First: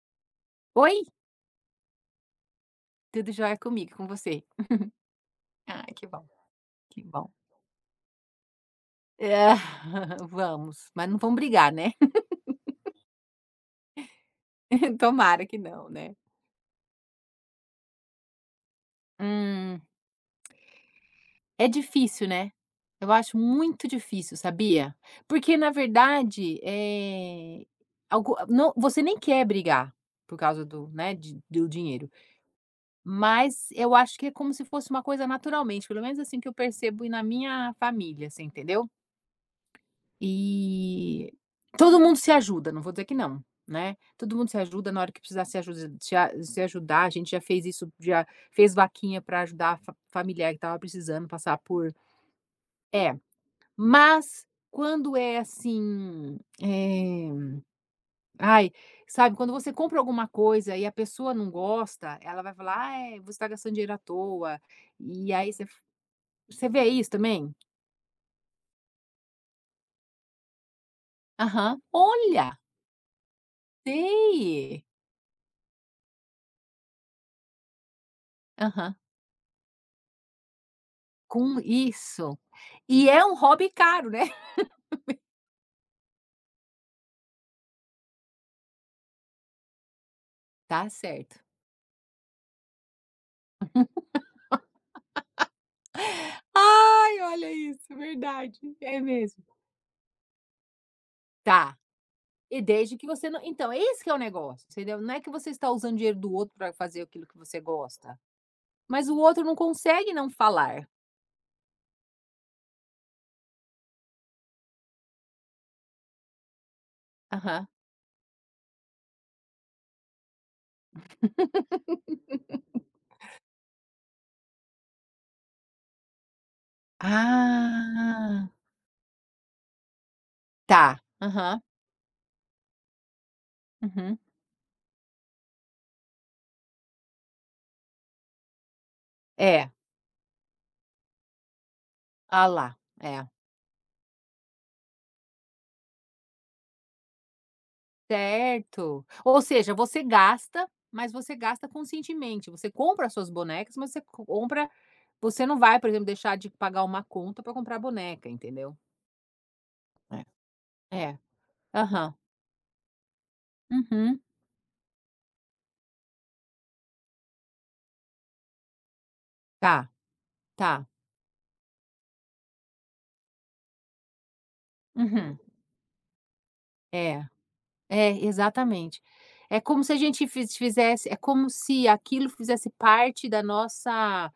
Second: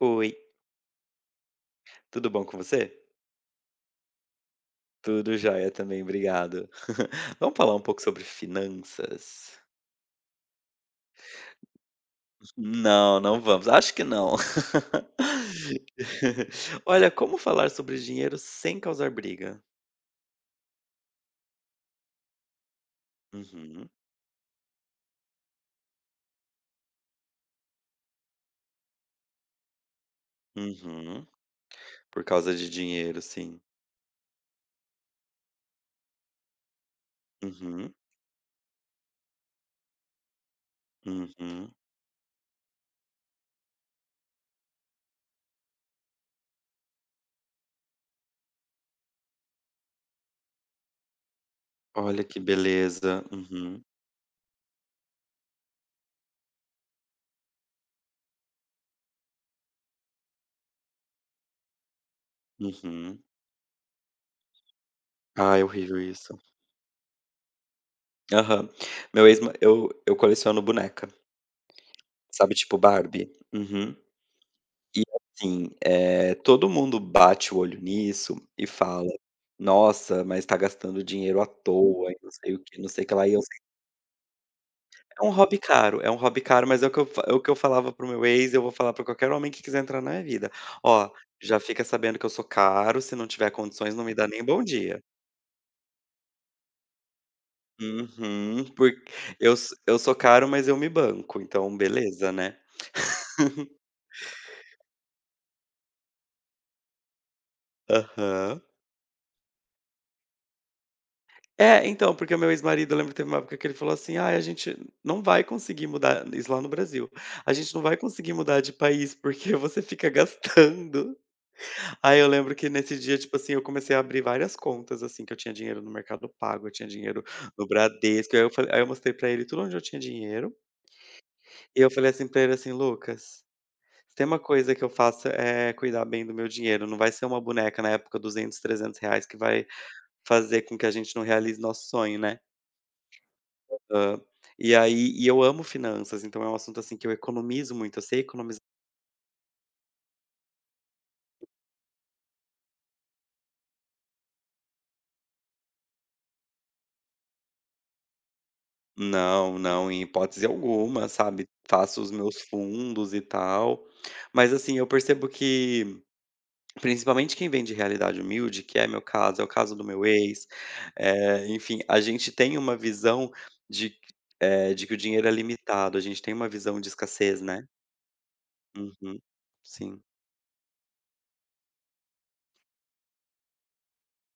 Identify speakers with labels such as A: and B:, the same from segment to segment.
A: Oi,
B: Oi,
A: tudo bom com você?
B: tudo jóia comigo, com você?
A: Tudo jóia
B: Ah,
A: também,
B: que bom,
A: obrigado.
B: que bom.
A: Vamos falar um pouco sobre
B: É,
A: finanças?
B: vamos, mas não vamos brigar, né?
A: Não, não vamos, acho que não.
B: Tomara que não, né?
A: Olha, como falar sobre dinheiro sem causar briga?
B: Hum, é difícil, né? Eu acho muito
A: Uhum,
B: difícil, sabia? Porque na verdade, é algo não você nem quer brigar por causa do, né,
A: uhum.
B: de do dinheiro,
A: Por causa de dinheiro, sim.
B: mas eu acho que é como se fosse uma coisa naturalmente, pelo menos assim que eu percebo e na minha
A: Uhum,
B: família, você entendeu? E
A: uhum.
B: todo mundo se ajuda, não vou dizer que não, né. Todo mundo se ajuda na hora que precisar se ajudar, a gente já fez isso, já fez vaquinha para ajudar a fa familiar que estava precisando passar por
A: Olha que
B: é,
A: beleza. Uhum,
B: mas quando é assim, eh, ai, sabe, quando você compra alguma coisa e a pessoa não gosta, ela vai falar: "Ai,
A: uhum.
B: você está gastando dinheiro à toa". E aí
A: Ai,
B: você
A: horrível isso.
B: você vê isso também?
A: Aham. Meu ex, eu coleciono boneca,
B: Aham.
A: sabe,
B: Olha,
A: tipo Barbie? Uhum.
B: sei.
A: E assim, todo mundo bate o olho nisso e
B: Aham.
A: fala: "Nossa, mas tá gastando dinheiro à
B: Com
A: toa e não
B: isso.
A: sei o que não sei o
B: E
A: que
B: é
A: lá", e
B: um
A: eu sei
B: hobby caro, né.
A: que é um hobby caro, é um hobby caro, mas é o que eu fa é o que eu falava para o meu ex, eu vou falar pra qualquer homem que quiser entrar na minha vida:
B: Tá
A: "Ó,
B: certo.
A: já fica sabendo que eu sou caro, se não tiver condições não me dá nem bom dia".
B: Ai, olha isso, verdade,
A: Uhum, por
B: é mesmo.
A: eu so eu sou caro, mas eu me banco,
B: Tá.
A: então beleza, né.
B: E desde que você não então, é esse que é o negócio, entendeu. Não é que você está usando dinheiro do outro para fazer aquilo que você gosta,
A: Aham.
B: mas o outro não consegue não falar.
A: É, então, porque o meu ex-marido, eu lembro que teve uma época que ele falou assim: ah, a gente não vai conseguir mudar isso lá no Brasil, "a
B: Aham.
A: gente não vai conseguir mudar de país, porque você fica gastando". Aí eu lembro que nesse dia, tipo assim, eu comecei a abrir várias contas, assim, que eu tinha dinheiro no Mercado Pago, eu tinha dinheiro no Bradesco,
B: Ah,
A: aí eu mostrei pra ele tudo onde eu tinha dinheiro,
B: tá. Aham.
A: e eu falei assim pra ele assim: "Lucas, se
B: Uhum.
A: tem uma coisa que eu faço é cuidar bem do meu dinheiro, não vai ser uma boneca na época, R$ 200, R$ 300, que vai
B: É.
A: fazer com que a gente não realize nosso sonho, né".
B: Ah lá, é.
A: Hã. E aí, eu amo finanças, então é um assunto, assim, que eu economizo muito, eu sei economizar.
B: Certo. Ou seja, você gasta, mas você gasta conscientemente. Você compra as suas bonecas, mas você compra. Você não vai, por exemplo, deixar de pagar uma conta para comprar boneca, entendeu?
A: Não, não, em
B: É.
A: hipótese alguma,
B: É.
A: sabe. Faço os
B: Aham.
A: meus fundos e tal.
B: Uhum.
A: Mas, assim, eu percebo que, principalmente quem vem de realidade humilde, que é meu caso, é o
B: Tá,
A: caso do meu ex,
B: tá.
A: enfim, a gente tem uma visão de q de que o dinheiro é
B: Uhum.
A: limitado, a gente tem uma visão de
B: É,
A: escassez, né.
B: é, exatamente.
A: Uhum.
B: É como se a
A: Sim.
B: gente fizesse é como se aquilo fizesse parte da nossa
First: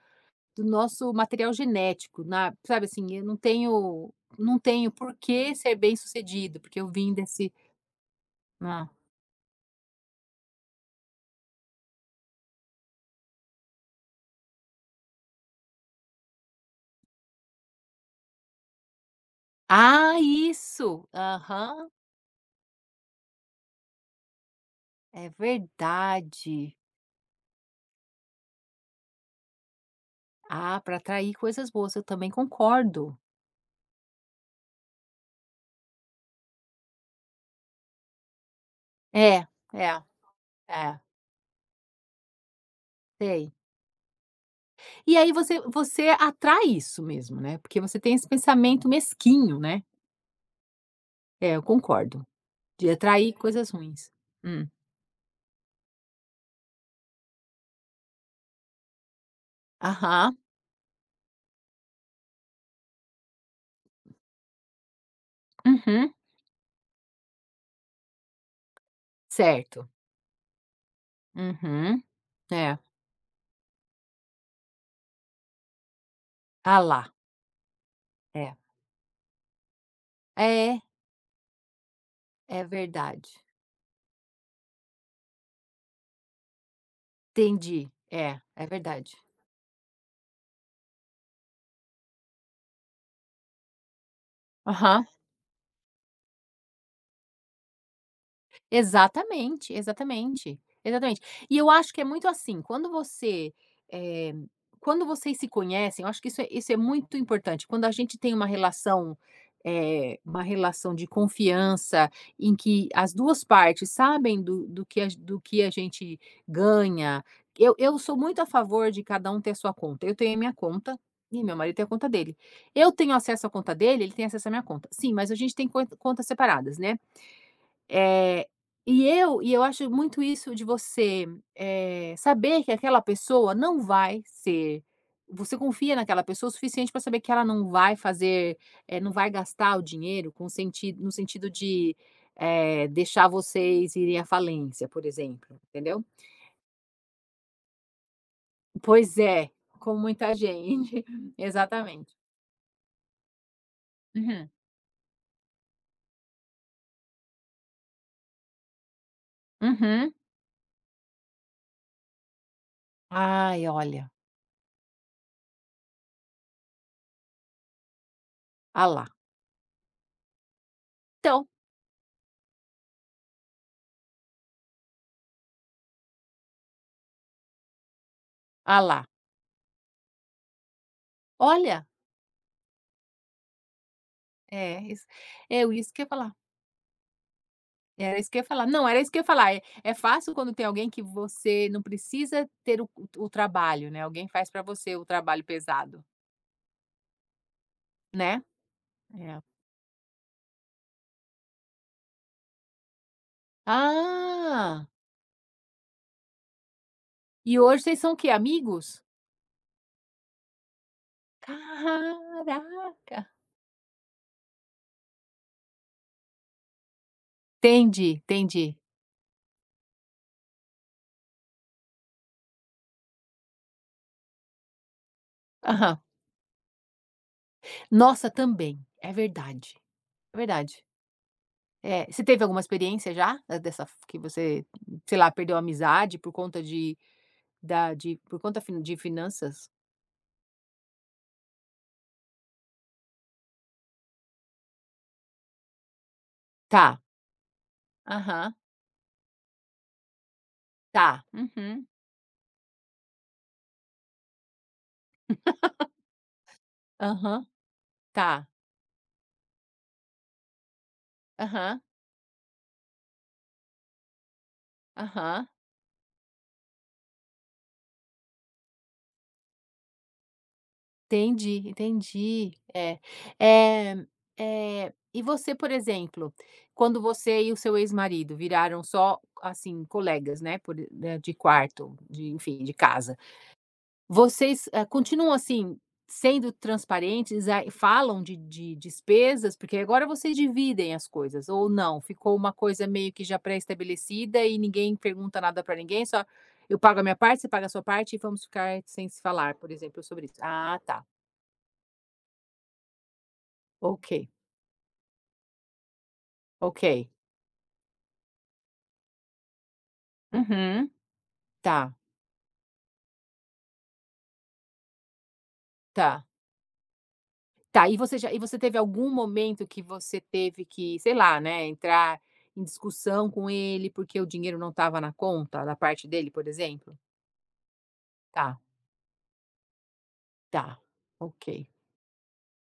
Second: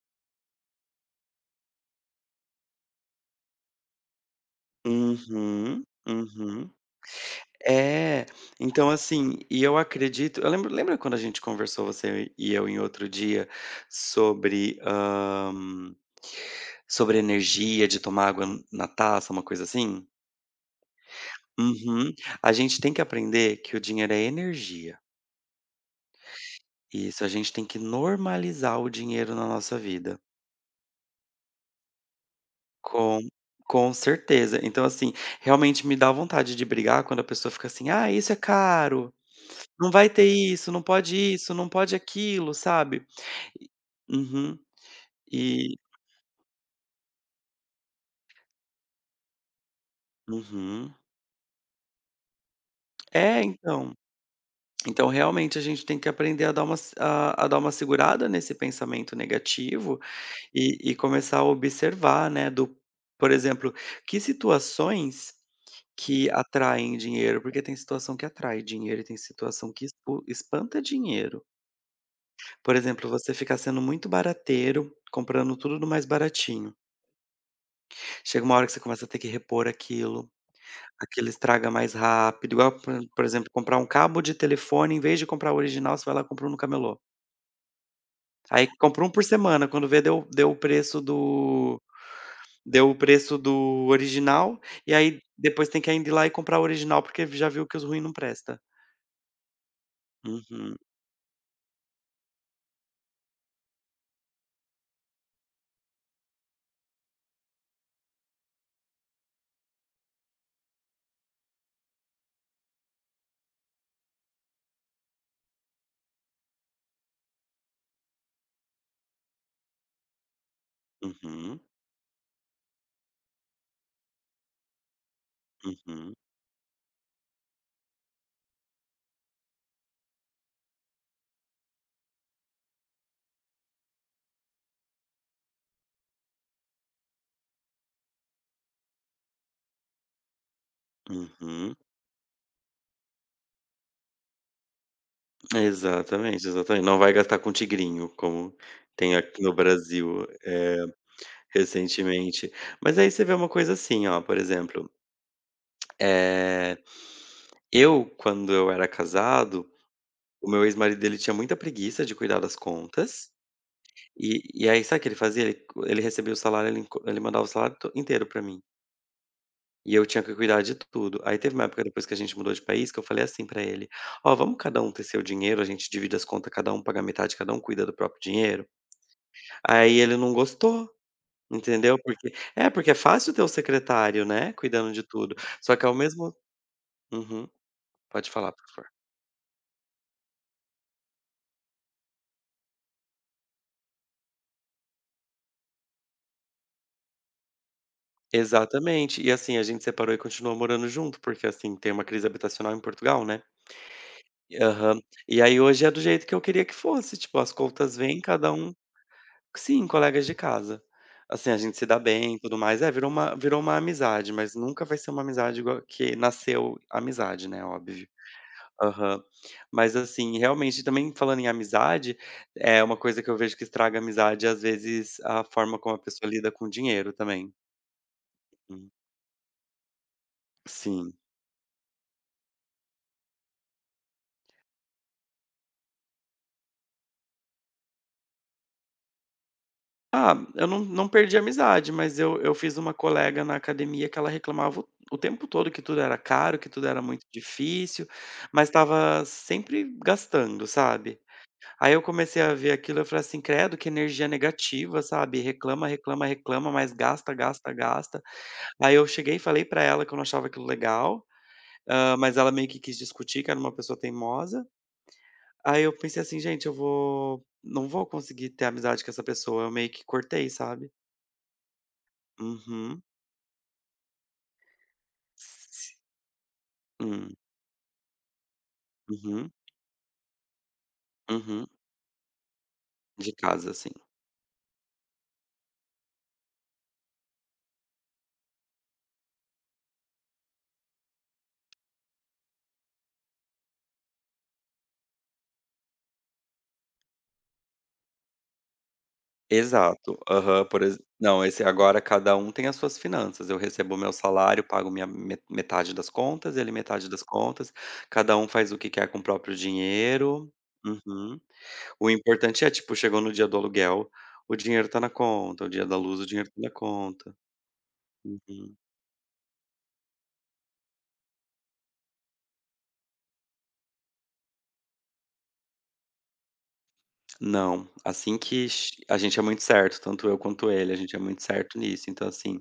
B: do nosso material genético, na sabe, assim, eu não tenho por que ser
A: Uhum,
B: bem-sucedido,
A: uhum.
B: porque eu vim desse
A: É,
B: hã.
A: então assim, e eu acredito eu lembro lembra quando a gente conversou você e eu em outro dia sobre, hã, sobre energia de tomar água na taça, uma coisa assim?
B: Ah, isso! Aham,
A: Uhum. A gente tem que aprender que o dinheiro é energia.
B: é verdade.
A: Isso, a gente tem que normalizar o dinheiro na nossa vida.
B: Ah, para atrair coisas boas, eu também concordo.
A: Com com certeza. Então assim, realmente me dá vontade de brigar quando a pessoa fica assim: "Ah, isso é caro,
B: É, é,
A: não vai ter
B: é,
A: isso, não pode aquilo", sabe?
B: sei.
A: Uhum.
B: E aí você
A: E
B: você atrai isso mesmo, né, porque você tem esse pensamento mesquinho, né.
A: uhum.
B: É, eu concordo, de atrair
A: É,
B: coisas
A: então.
B: ruins. Hum.
A: Então, realmente, a gente tem que aprender a dar uma se a a dar uma segurada nesse pensamento negativo
B: Aham.
A: e começar a observar, né, do por exemplo, que situações
B: Uhum.
A: que atraem dinheiro, porque tem situação que atrai dinheiro e tem situação que
B: Certo.
A: espu espanta dinheiro.
B: Uhum.
A: Por
B: É.
A: exemplo, você ficar sendo muito barateiro, comprando tudo do mais baratinho.
B: Ah lá.
A: Chega
B: É.
A: uma hora que você começa a ter que repor aquilo.
B: É,
A: Aquele estraga mais rápido,
B: é
A: igual, por
B: verdade.
A: exemplo, comprar um cabo de telefone, em vez de comprar o original, você vai lá e compra um no camelô.
B: Entendi. É, é
A: Aí compra um
B: verdade.
A: por semana, quando vê deu o preço do original, e
B: Aham.
A: aí depois tem que ainda ir lá e comprar o original, porque já viu que os ruins não presta.
B: Exatamente, exatamente,
A: Uhum,
B: exatamente. E eu acho que é muito assim, quando você, eh, quando vocês se conhecem, eu acho que isso é muito importante, quando a gente tem uma relação, uma relação de confiança, em que as 2 partes sabem do que a gente ganha. Eu sou muito a favor de cada um ter a sua conta, eu tenho a minha conta, e meu
A: uhum,
B: marido tem a conta dele. Eu tenho acesso à conta dele, ele tem acesso à minha conta. Sim, mas a gente tem cont
A: uhum,
B: contas separadas, né. Eh, e eu acho muito isso de você, saber que aquela pessoa não vai ser você confia naquela pessoa o suficiente para saber que ela não vai fazer, não vai gastar o dinheiro com sentido no sentido
A: uhum.
B: de, deixar vocês irem à falência, por exemplo, entendeu?
A: Exatamente, exatamente. Não vai gastar com tigrinho, como tem
B: Pois
A: aqui
B: é,
A: no
B: com
A: Brasil,
B: muita gente. Exatamente.
A: recentemente. Mas aí você vê uma coisa assim, ó, por
B: Uhum.
A: exemplo. Eh, eu, quando eu era casado,
B: Uhum.
A: o meu ex-marido ele tinha muita preguiça de cuidar das contas,
B: Ai, olha.
A: e aí sabe o que ele fazia? Ele recebia o salário, ele mandava o salário to inteiro pra mim,
B: Ah lá.
A: e eu tinha que cuidar de tudo. Aí
B: Então,
A: teve uma época depois que a gente mudou de país que eu falei assim pra ele: "Ó, vamos cada um ter seu dinheiro, a gente divide as contas, cada um paga metade, cada um cuida do próprio dinheiro".
B: ah lá.
A: Aí ele não gostou,
B: Olha,
A: entendeu? Porque é fácil ter o secretário, né,
B: é,
A: cuidando de
B: isso
A: tudo,
B: é
A: só que
B: isso
A: ao
B: que eu ia
A: mesmo.
B: falar.
A: Uhum,
B: Era
A: pode
B: isso que eu ia
A: falar, por
B: falar. Não,
A: favor.
B: era isso que eu ia falar. É fácil quando tem alguém que você não precisa ter o trabalho, né, alguém faz para você o trabalho pesado, né?
A: Exatamente. E
B: É.
A: assim, a gente separou e continuou morando junto, porque assim, tem uma crise habitacional em Portugal, né.
B: Ah,
A: Aham. E aí hoje é do jeito que eu queria que fosse, tipo, as
B: e hoje
A: contas
B: vocês são o
A: vêm
B: quê?
A: cada um.
B: Amigos?
A: Sim, colegas de casa. Assim, a gente se dá bem e tudo mais. É, virou
B: Caraca!
A: uma virou uma amizade, mas nunca vai ser uma amizade igual que nasceu amizade, né, óbvio.
B: Entendi, entendi.
A: Aham. Mas assim, realmente também falando em amizade, é uma coisa que eu vejo que estraga a amizade, às vezes, a forma como
B: Aham.
A: a pessoa lida com o dinheiro também.
B: Nossa, também,
A: Hum.
B: é verdade, é verdade.
A: Sim.
B: É, você teve alguma experiência já, dessa f que você, sei lá, perdeu a amizade por conta de da de por conta fin de finanças?
A: Ah, eu não perdi a amizade, mas eu fiz uma colega na academia que ela reclamava o tempo todo que tudo era caro, que
B: Tá,
A: tudo era muito difícil,
B: aham,
A: mas estava sempre gastando, sabe.
B: tá, uhum.
A: Aí eu comecei a ver aquilo, eu falei assim: "Credo, que energia negativa", sabe. Reclama, reclama, reclama, mas gasta,
B: Aham,
A: gasta, gasta.
B: tá.
A: Aí eu cheguei e falei pra ela que eu não achava aquilo legal,
B: Aham,
A: mas ela meio que quis discutir, que era uma pessoa teimosa.
B: aham.
A: Aí eu pensei assim: "Gente, eu vou não vou conseguir ter amizade com essa pessoa", eu meio que cortei, sabe.
B: Entendi, entendi. É,
A: Uhum.
B: é, é. E você, por exemplo, quando
A: Hum,
B: você e o seu ex-marido viraram só,
A: uhum,
B: assim, colegas, né, de
A: uhum.
B: quarto, de enfim, de casa.
A: De casa, assim.
B: Vocês, continuam, assim, sendo transparentes, ah, falam de despesas? Porque agora vocês dividem as coisas ou não? Ficou uma coisa meio que já pré-estabelecida e ninguém pergunta nada para ninguém, só eu pago a minha parte, você paga a sua parte e vamos ficar sem se falar, por exemplo,
A: Exato.
B: sobre isso.
A: Aham,
B: Ah,
A: por exe
B: tá.
A: não, esse agora cada um tem as suas finanças. Eu recebo o meu
B: Ok,
A: salário, pago minha me metade das contas, ele
B: ok.
A: metade das contas, cada um faz o que quer com o próprio dinheiro.
B: Uhum.
A: Uhum.
B: Tá,
A: O importante é, tipo, chegou no dia do aluguel, o dinheiro tá na conta, o dia da luz,
B: tá.
A: o dinheiro tá na conta.
B: Tá, e você
A: Uhum.
B: teve algum momento que você teve que, sei lá, né, entrar em discussão com ele, porque o dinheiro não estava na conta, da parte dele, por exemplo?
A: Não, assim
B: Tá,
A: que che a gente é muito certo, tanto eu quanto
B: tá,
A: ele, a gente é muito
B: ok.
A: certo nisso. Então, assim,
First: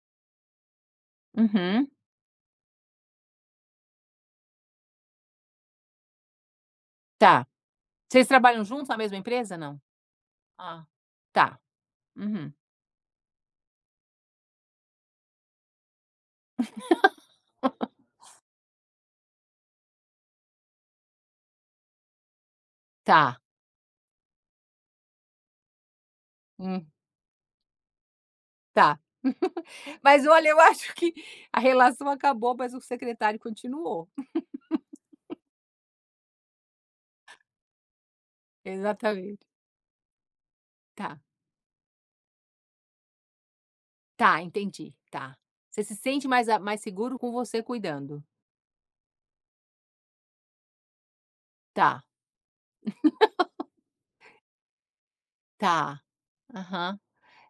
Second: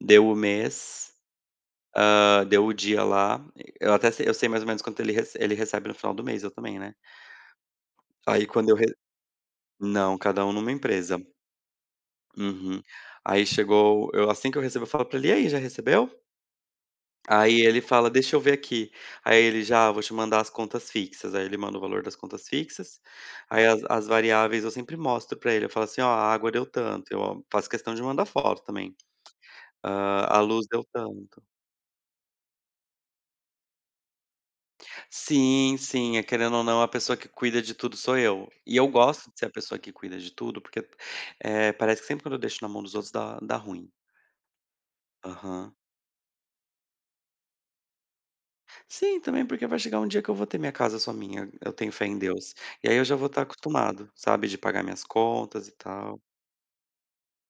A: deu o mês.
B: Uhum,
A: Deu o dia lá, eu sei mais ou menos quanto ele recebe no final do mês, eu também, né.
B: tá. Vocês
A: Aí
B: trabalham
A: quando eu re
B: juntos na mesma empresa, não?
A: Não, cada um numa
B: Ah,
A: empresa.
B: tá. Uhum,
A: Uhum. Aí chegou eu assim que eu recebo eu falo pra ele: "E aí, já recebeu?" Aí ele fala: "Deixa eu ver aqui". Aí ele já: "Ah, vou te mandar as contas fixas". Aí ele manda o valor das contas fixas,
B: tá,
A: aí as variáveis eu sempre mostro pra ele, eu falo assim: "Ó, a água deu
B: hum,
A: tanto", eu ó, faço questão de mandar foto também.
B: tá. Mas
A: "A
B: olha, eu
A: luz deu
B: acho que
A: tanto".
B: a relação acabou, mas o secretário continuou.
A: Sim, sim, é querendo ou não, a pessoa que cuida de tudo sou eu. E eu gosto de
B: Exatamente.
A: ser a pessoa que cuida de tudo, porque,
B: Tá,
A: parece que sempre quando eu deixo na mão dos outros dá ruim.
B: tá, entendi, tá.
A: Aham.
B: Você se sente mais seguro com você cuidando.
A: Sim, também porque vai chegar um dia que eu vou ter minha casa só minha, eu
B: Tá,
A: tenho fé em Deus. E aí eu já vou estar acostumado, sabe, de pagar minhas contas e
B: tá.
A: tal.
B: Aham.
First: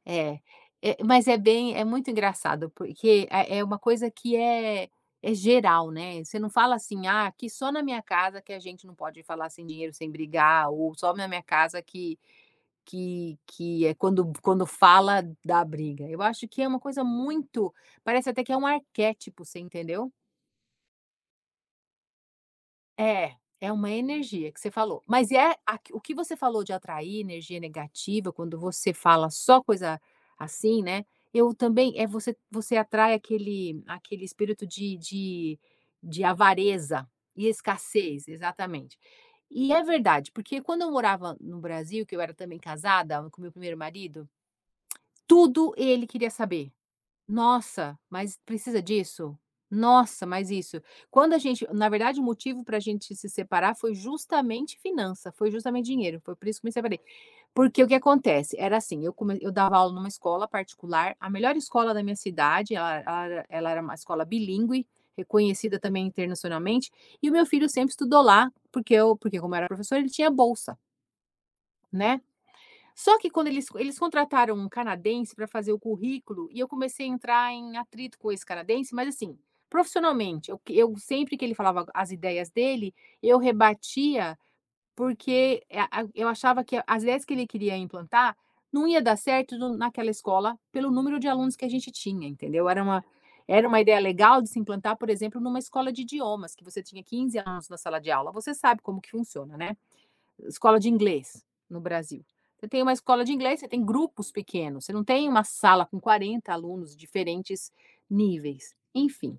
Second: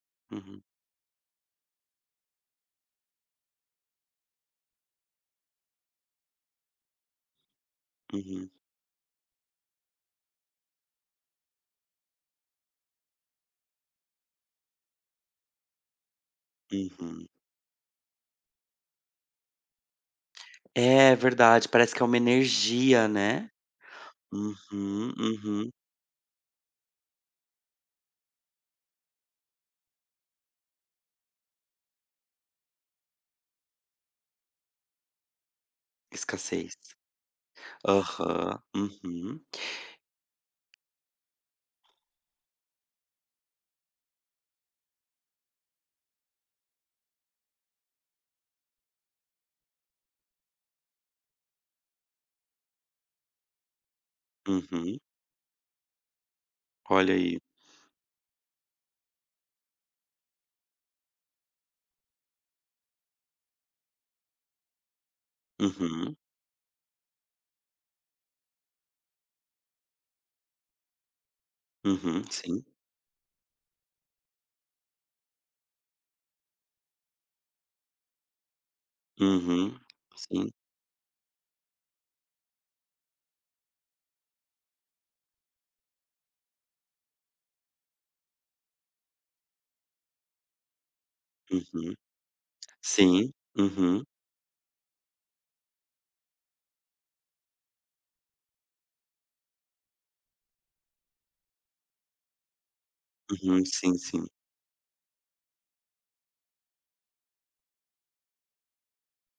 B: É,
A: Uhum,
B: é, mas é bem é muito engraçado, porque é uma coisa que é geral, né, você não fala assim: "Ah, que só na minha casa
A: uhum,
B: que a gente não pode falar sem dinheiro, sem brigar", ou "só na minha casa que é quando fala da briga". Eu acho que é uma coisa
A: uhum.
B: muito parece até que é um arquétipo, você entendeu?
A: É verdade, parece que é uma energia,
B: É,
A: né.
B: é uma energia que você falou.
A: Uhum,
B: Mas é
A: uhum.
B: a o que você falou de atrair energia negativa, quando você fala só coisa assim, né, eu também você atrai aquele espírito de de
A: Escassez.
B: avareza e escassez,
A: Aham,
B: exatamente.
A: uhum,
B: E é verdade, porque quando eu morava no Brasil, que eu era também casada com meu primeiro marido, tudo ele queria saber. Nossa, mas precisa disso? Nossa, mas isso. Quando a gente na verdade o motivo para a gente se separar foi justamente
A: uhum.
B: finança, foi justamente dinheiro, foi por isso que me separei.
A: Olha aí.
B: Porque o que acontece, era assim, eu dava aula numa escola particular, a melhor escola da minha cidade, ela era uma escola bilíngue, reconhecida também
A: Uhum.
B: internacionalmente, e o meu filho sempre estudou lá, porque eu porque como eu era professor, ele tinha bolsa, né.
A: Uhum, sim.
B: Só que quando eles contrataram um canadense para fazer o currículo, e eu comecei a entrar em atrito com esse canadense, mas assim,
A: Uhum,
B: profissionalmente,
A: sim.
B: eu sempre que ele falava as ideias dele, eu rebatia, porque, eh, a eu achava que as ideias que ele queria implantar não ia dar certo no naquela escola, pelo número de alunos que a gente
A: Uhum.
B: tinha, entendeu.
A: Sim.
B: Era uma ideia
A: Uhum,
B: legal de se implantar, por exemplo, numa escola de idiomas, que você tinha 15 alunos na sala de aula, você sabe como que funciona, né, escola de inglês no Brasil. Você tem uma escola de inglês,
A: uhum.
B: você tem
A: Sim, sim.
B: grupos pequenos, você não tem uma sala com 40 alunos de diferentes níveis, enfim.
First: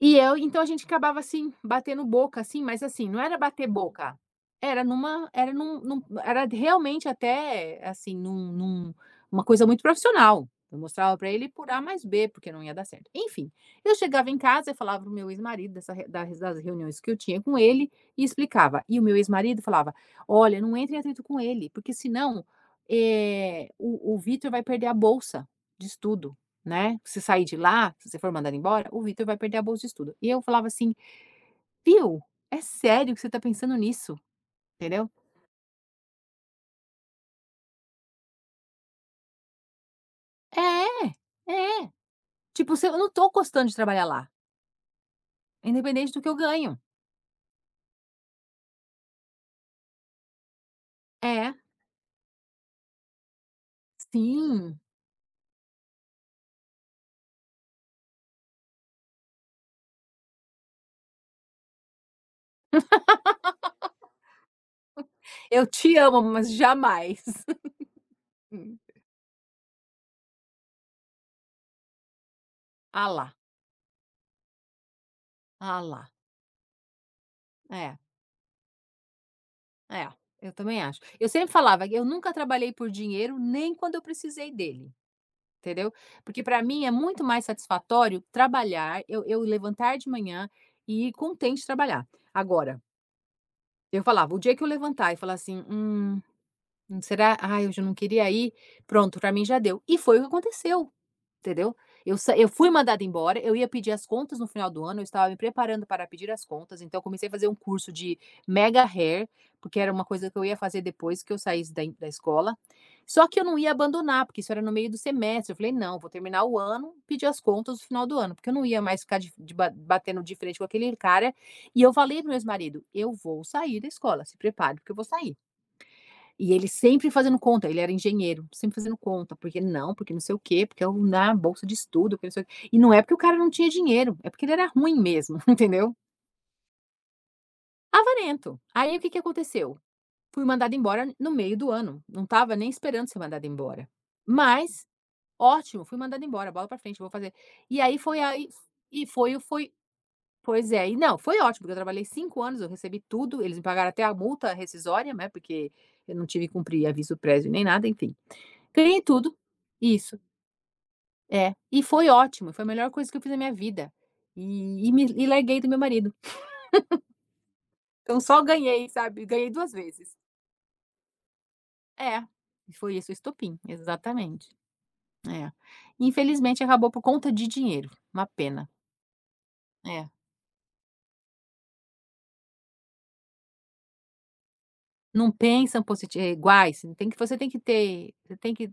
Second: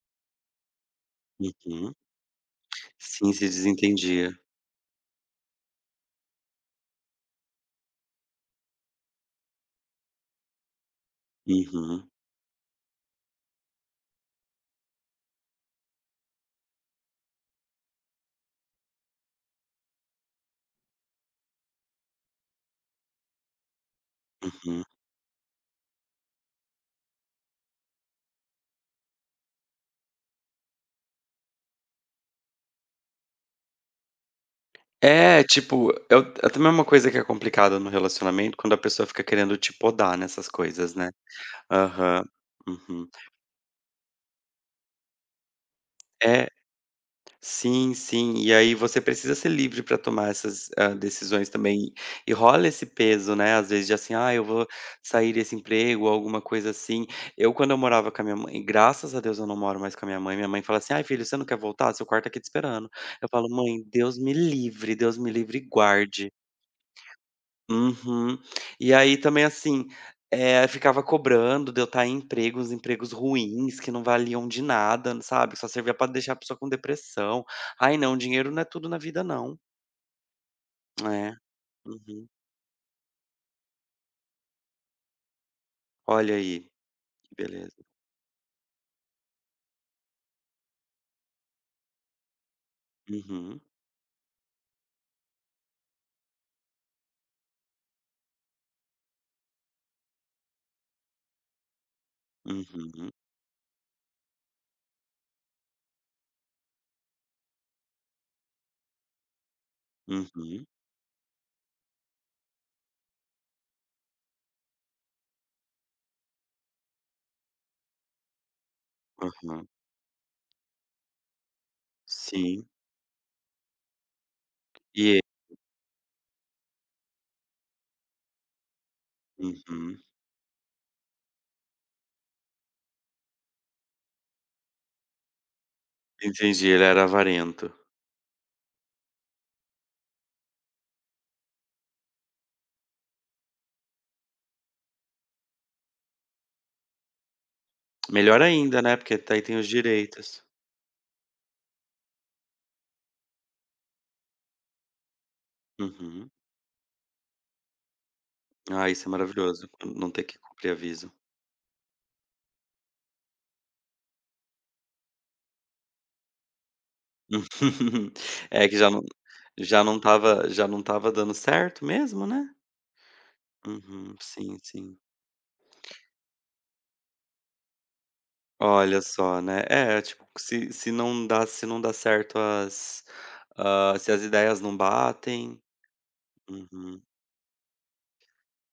B: E eu então a gente acabava, assim,
A: Uhum.
B: batendo boca, assim, mas assim, não
A: Sim,
B: era
A: se
B: bater boca,
A: desentendia.
B: era realmente até, assim, num num uma coisa muito profissional. Eu mostrava para ele por A mais
A: Uhum,
B: B, porque não ia dar certo. Enfim, eu chegava em casa e falava pro meu ex-marido dessa re das das reuniões que eu tinha com ele e explicava. E o meu ex-marido falava: "Olha, não entra em atrito com ele, porque senão, o Vitor vai
A: uhum.
B: perder a bolsa de estudo". Né, se sair de lá, se você for mandada embora, o Vitor vai perder a bolsa de estudo. E eu falava assim: "Viu, é sério que você tá pensando nisso?", entendeu?
A: É, tipo, é o é também é uma coisa que é complicada no relacionamento, quando a pessoa fica querendo te podar nessas coisas,
B: É,
A: né.
B: é.
A: Aham.
B: Tipo, se eu
A: Uhum.
B: não tô gostando de trabalhar lá, independente do que eu
A: É
B: ganho.
A: Sim, sim. E aí você precisa ser livre para tomar essas, decisões
B: É,
A: também. E rola esse peso, né, às vezes de assim: "Ah, eu vou
B: sim.
A: sair desse emprego", ou alguma coisa assim. Eu, quando eu morava com a minha mãe, graças a Deus eu não moro mais com a minha mãe. Minha mãe fala assim: "Ai, filho, você não quer voltar? Seu quarto tá aqui te esperando". Eu falo: "Mãe, Deus me livre e
B: Eu te amo,
A: guarde".
B: mas jamais.
A: Uhum.
B: Hum.
A: E aí também, assim, ficava cobrando de eu estar em empregos
B: Ah
A: empregos
B: lá,
A: ruins, que não valiam de nada, sabe, só
B: ah
A: servia pra
B: lá.
A: deixar a pessoa com depressão. "Ai,
B: É,
A: não, dinheiro não é tudo na vida não".
B: é, eu também acho. Eu
A: É,
B: sempre falava: que "Eu
A: uhum.
B: nunca trabalhei por dinheiro, nem quando eu precisei dele". Entendeu?
A: Olha
B: Porque para
A: aí,
B: mim é muito
A: que
B: mais
A: beleza.
B: satisfatório trabalhar, eu levantar de manhã e ir contente trabalhar. Agora,
A: Uhum,
B: eu falava, o dia que eu levantar e falar assim: será? Ai, hoje eu não queria ir", pronto, pra mim já deu. E foi o que aconteceu, entendeu? Eu fui mandada
A: uhum,
B: embora, eu ia pedir as contas no final do ano, eu estava me preparando para pedir as contas, então eu comecei a fazer um curso de mega hair, porque era uma coisa que eu ia
A: uhum,
B: fazer depois que eu saísse da escola. Só que eu não ia abandonar, porque isso era no meio do semestre, eu falei: "Não, vou terminar o ano, pedir as contas no final do ano", porque eu não ia mais ficar de
A: aham.
B: ba batendo de frente com aquele cara. E eu falei para meu
A: Sim.
B: ex-marido: "Eu vou sair da escola, se prepare, porque eu
A: E
B: vou
A: ele
B: sair". E ele sempre fazendo conta, ele era engenheiro, sempre fazendo conta,
A: Uhum.
B: porque não sei o quê, porque eu na bolsa de estudo, porque não sei o quê. E não é porque o cara não tinha dinheiro, é porque ele era ruim mesmo, entendeu?
A: Entendi, ele era avarento.
B: Avarento. Aí o que que aconteceu? Fui mandada embora no meio do ano, não estava nem esperando ser mandada embora. Mas, ótimo, fui mandada embora, bola pra frente, vou fazer. E aí foi
A: Melhor
B: aí
A: ainda, né,
B: e
A: porque
B: foi
A: daí tem os
B: foi
A: direitos.
B: Pois é. E não, foi ótimo, porque eu trabalhei 5 anos, eu recebi tudo, eles me pagaram até a multa rescisória, né, porque eu não
A: Uhum.
B: tive que cumprir aviso prévio nem nada, enfim.
A: Ah,
B: Ganhei
A: isso é
B: tudo.
A: maravilhoso, não
B: Isso,
A: ter que cumprir aviso.
B: é. E foi ótimo, foi a melhor coisa que eu fiz na minha vida. E larguei do meu marido. Então só
A: É que
B: ganhei,
A: já não
B: sabe, ganhei 2
A: já não
B: vezes.
A: estava já não estava dando certo
B: É,
A: mesmo, né.
B: e foi isso o estopim,
A: Uhum,
B: exatamente.
A: sim, sim.
B: É. Infelizmente acabou por conta de dinheiro, uma pena.
A: Olha só, né. É,
B: É.
A: tipo, se não dá certo, se as ideias não
B: Não
A: batem.
B: pensam iguais,
A: Uhum.
B: tem que você tem que ter você tem que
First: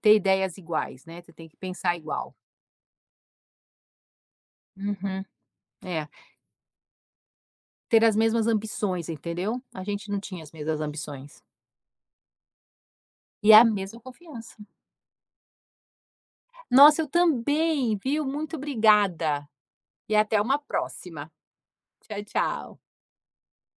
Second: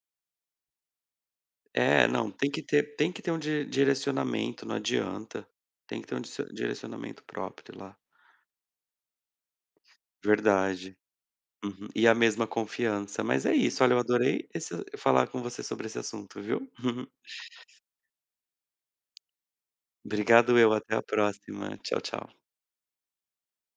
B: ter ideias iguais, né, você tem que pensar
A: É, não,
B: igual.
A: tem que ter um di direcionamento, não
B: Uhum.
A: adianta. Tem que
B: É,
A: ter um dicio direcionamento próprio lá.
B: ter as mesmas ambições, entendeu? A gente não tinha as mesmas
A: Verdade.
B: ambições.
A: Uhum. E a mesma confiança. Mas
B: E
A: é
B: a
A: isso, olha, eu
B: mesma
A: adorei
B: confiança.
A: esse falar com você sobre esse assunto, viu.
B: Nossa, eu também, viu? Muito obrigada. E até uma
A: Obrigado eu, até a
B: próxima.
A: próxima. Tchau,
B: Tchau,
A: tchau.
B: tchau.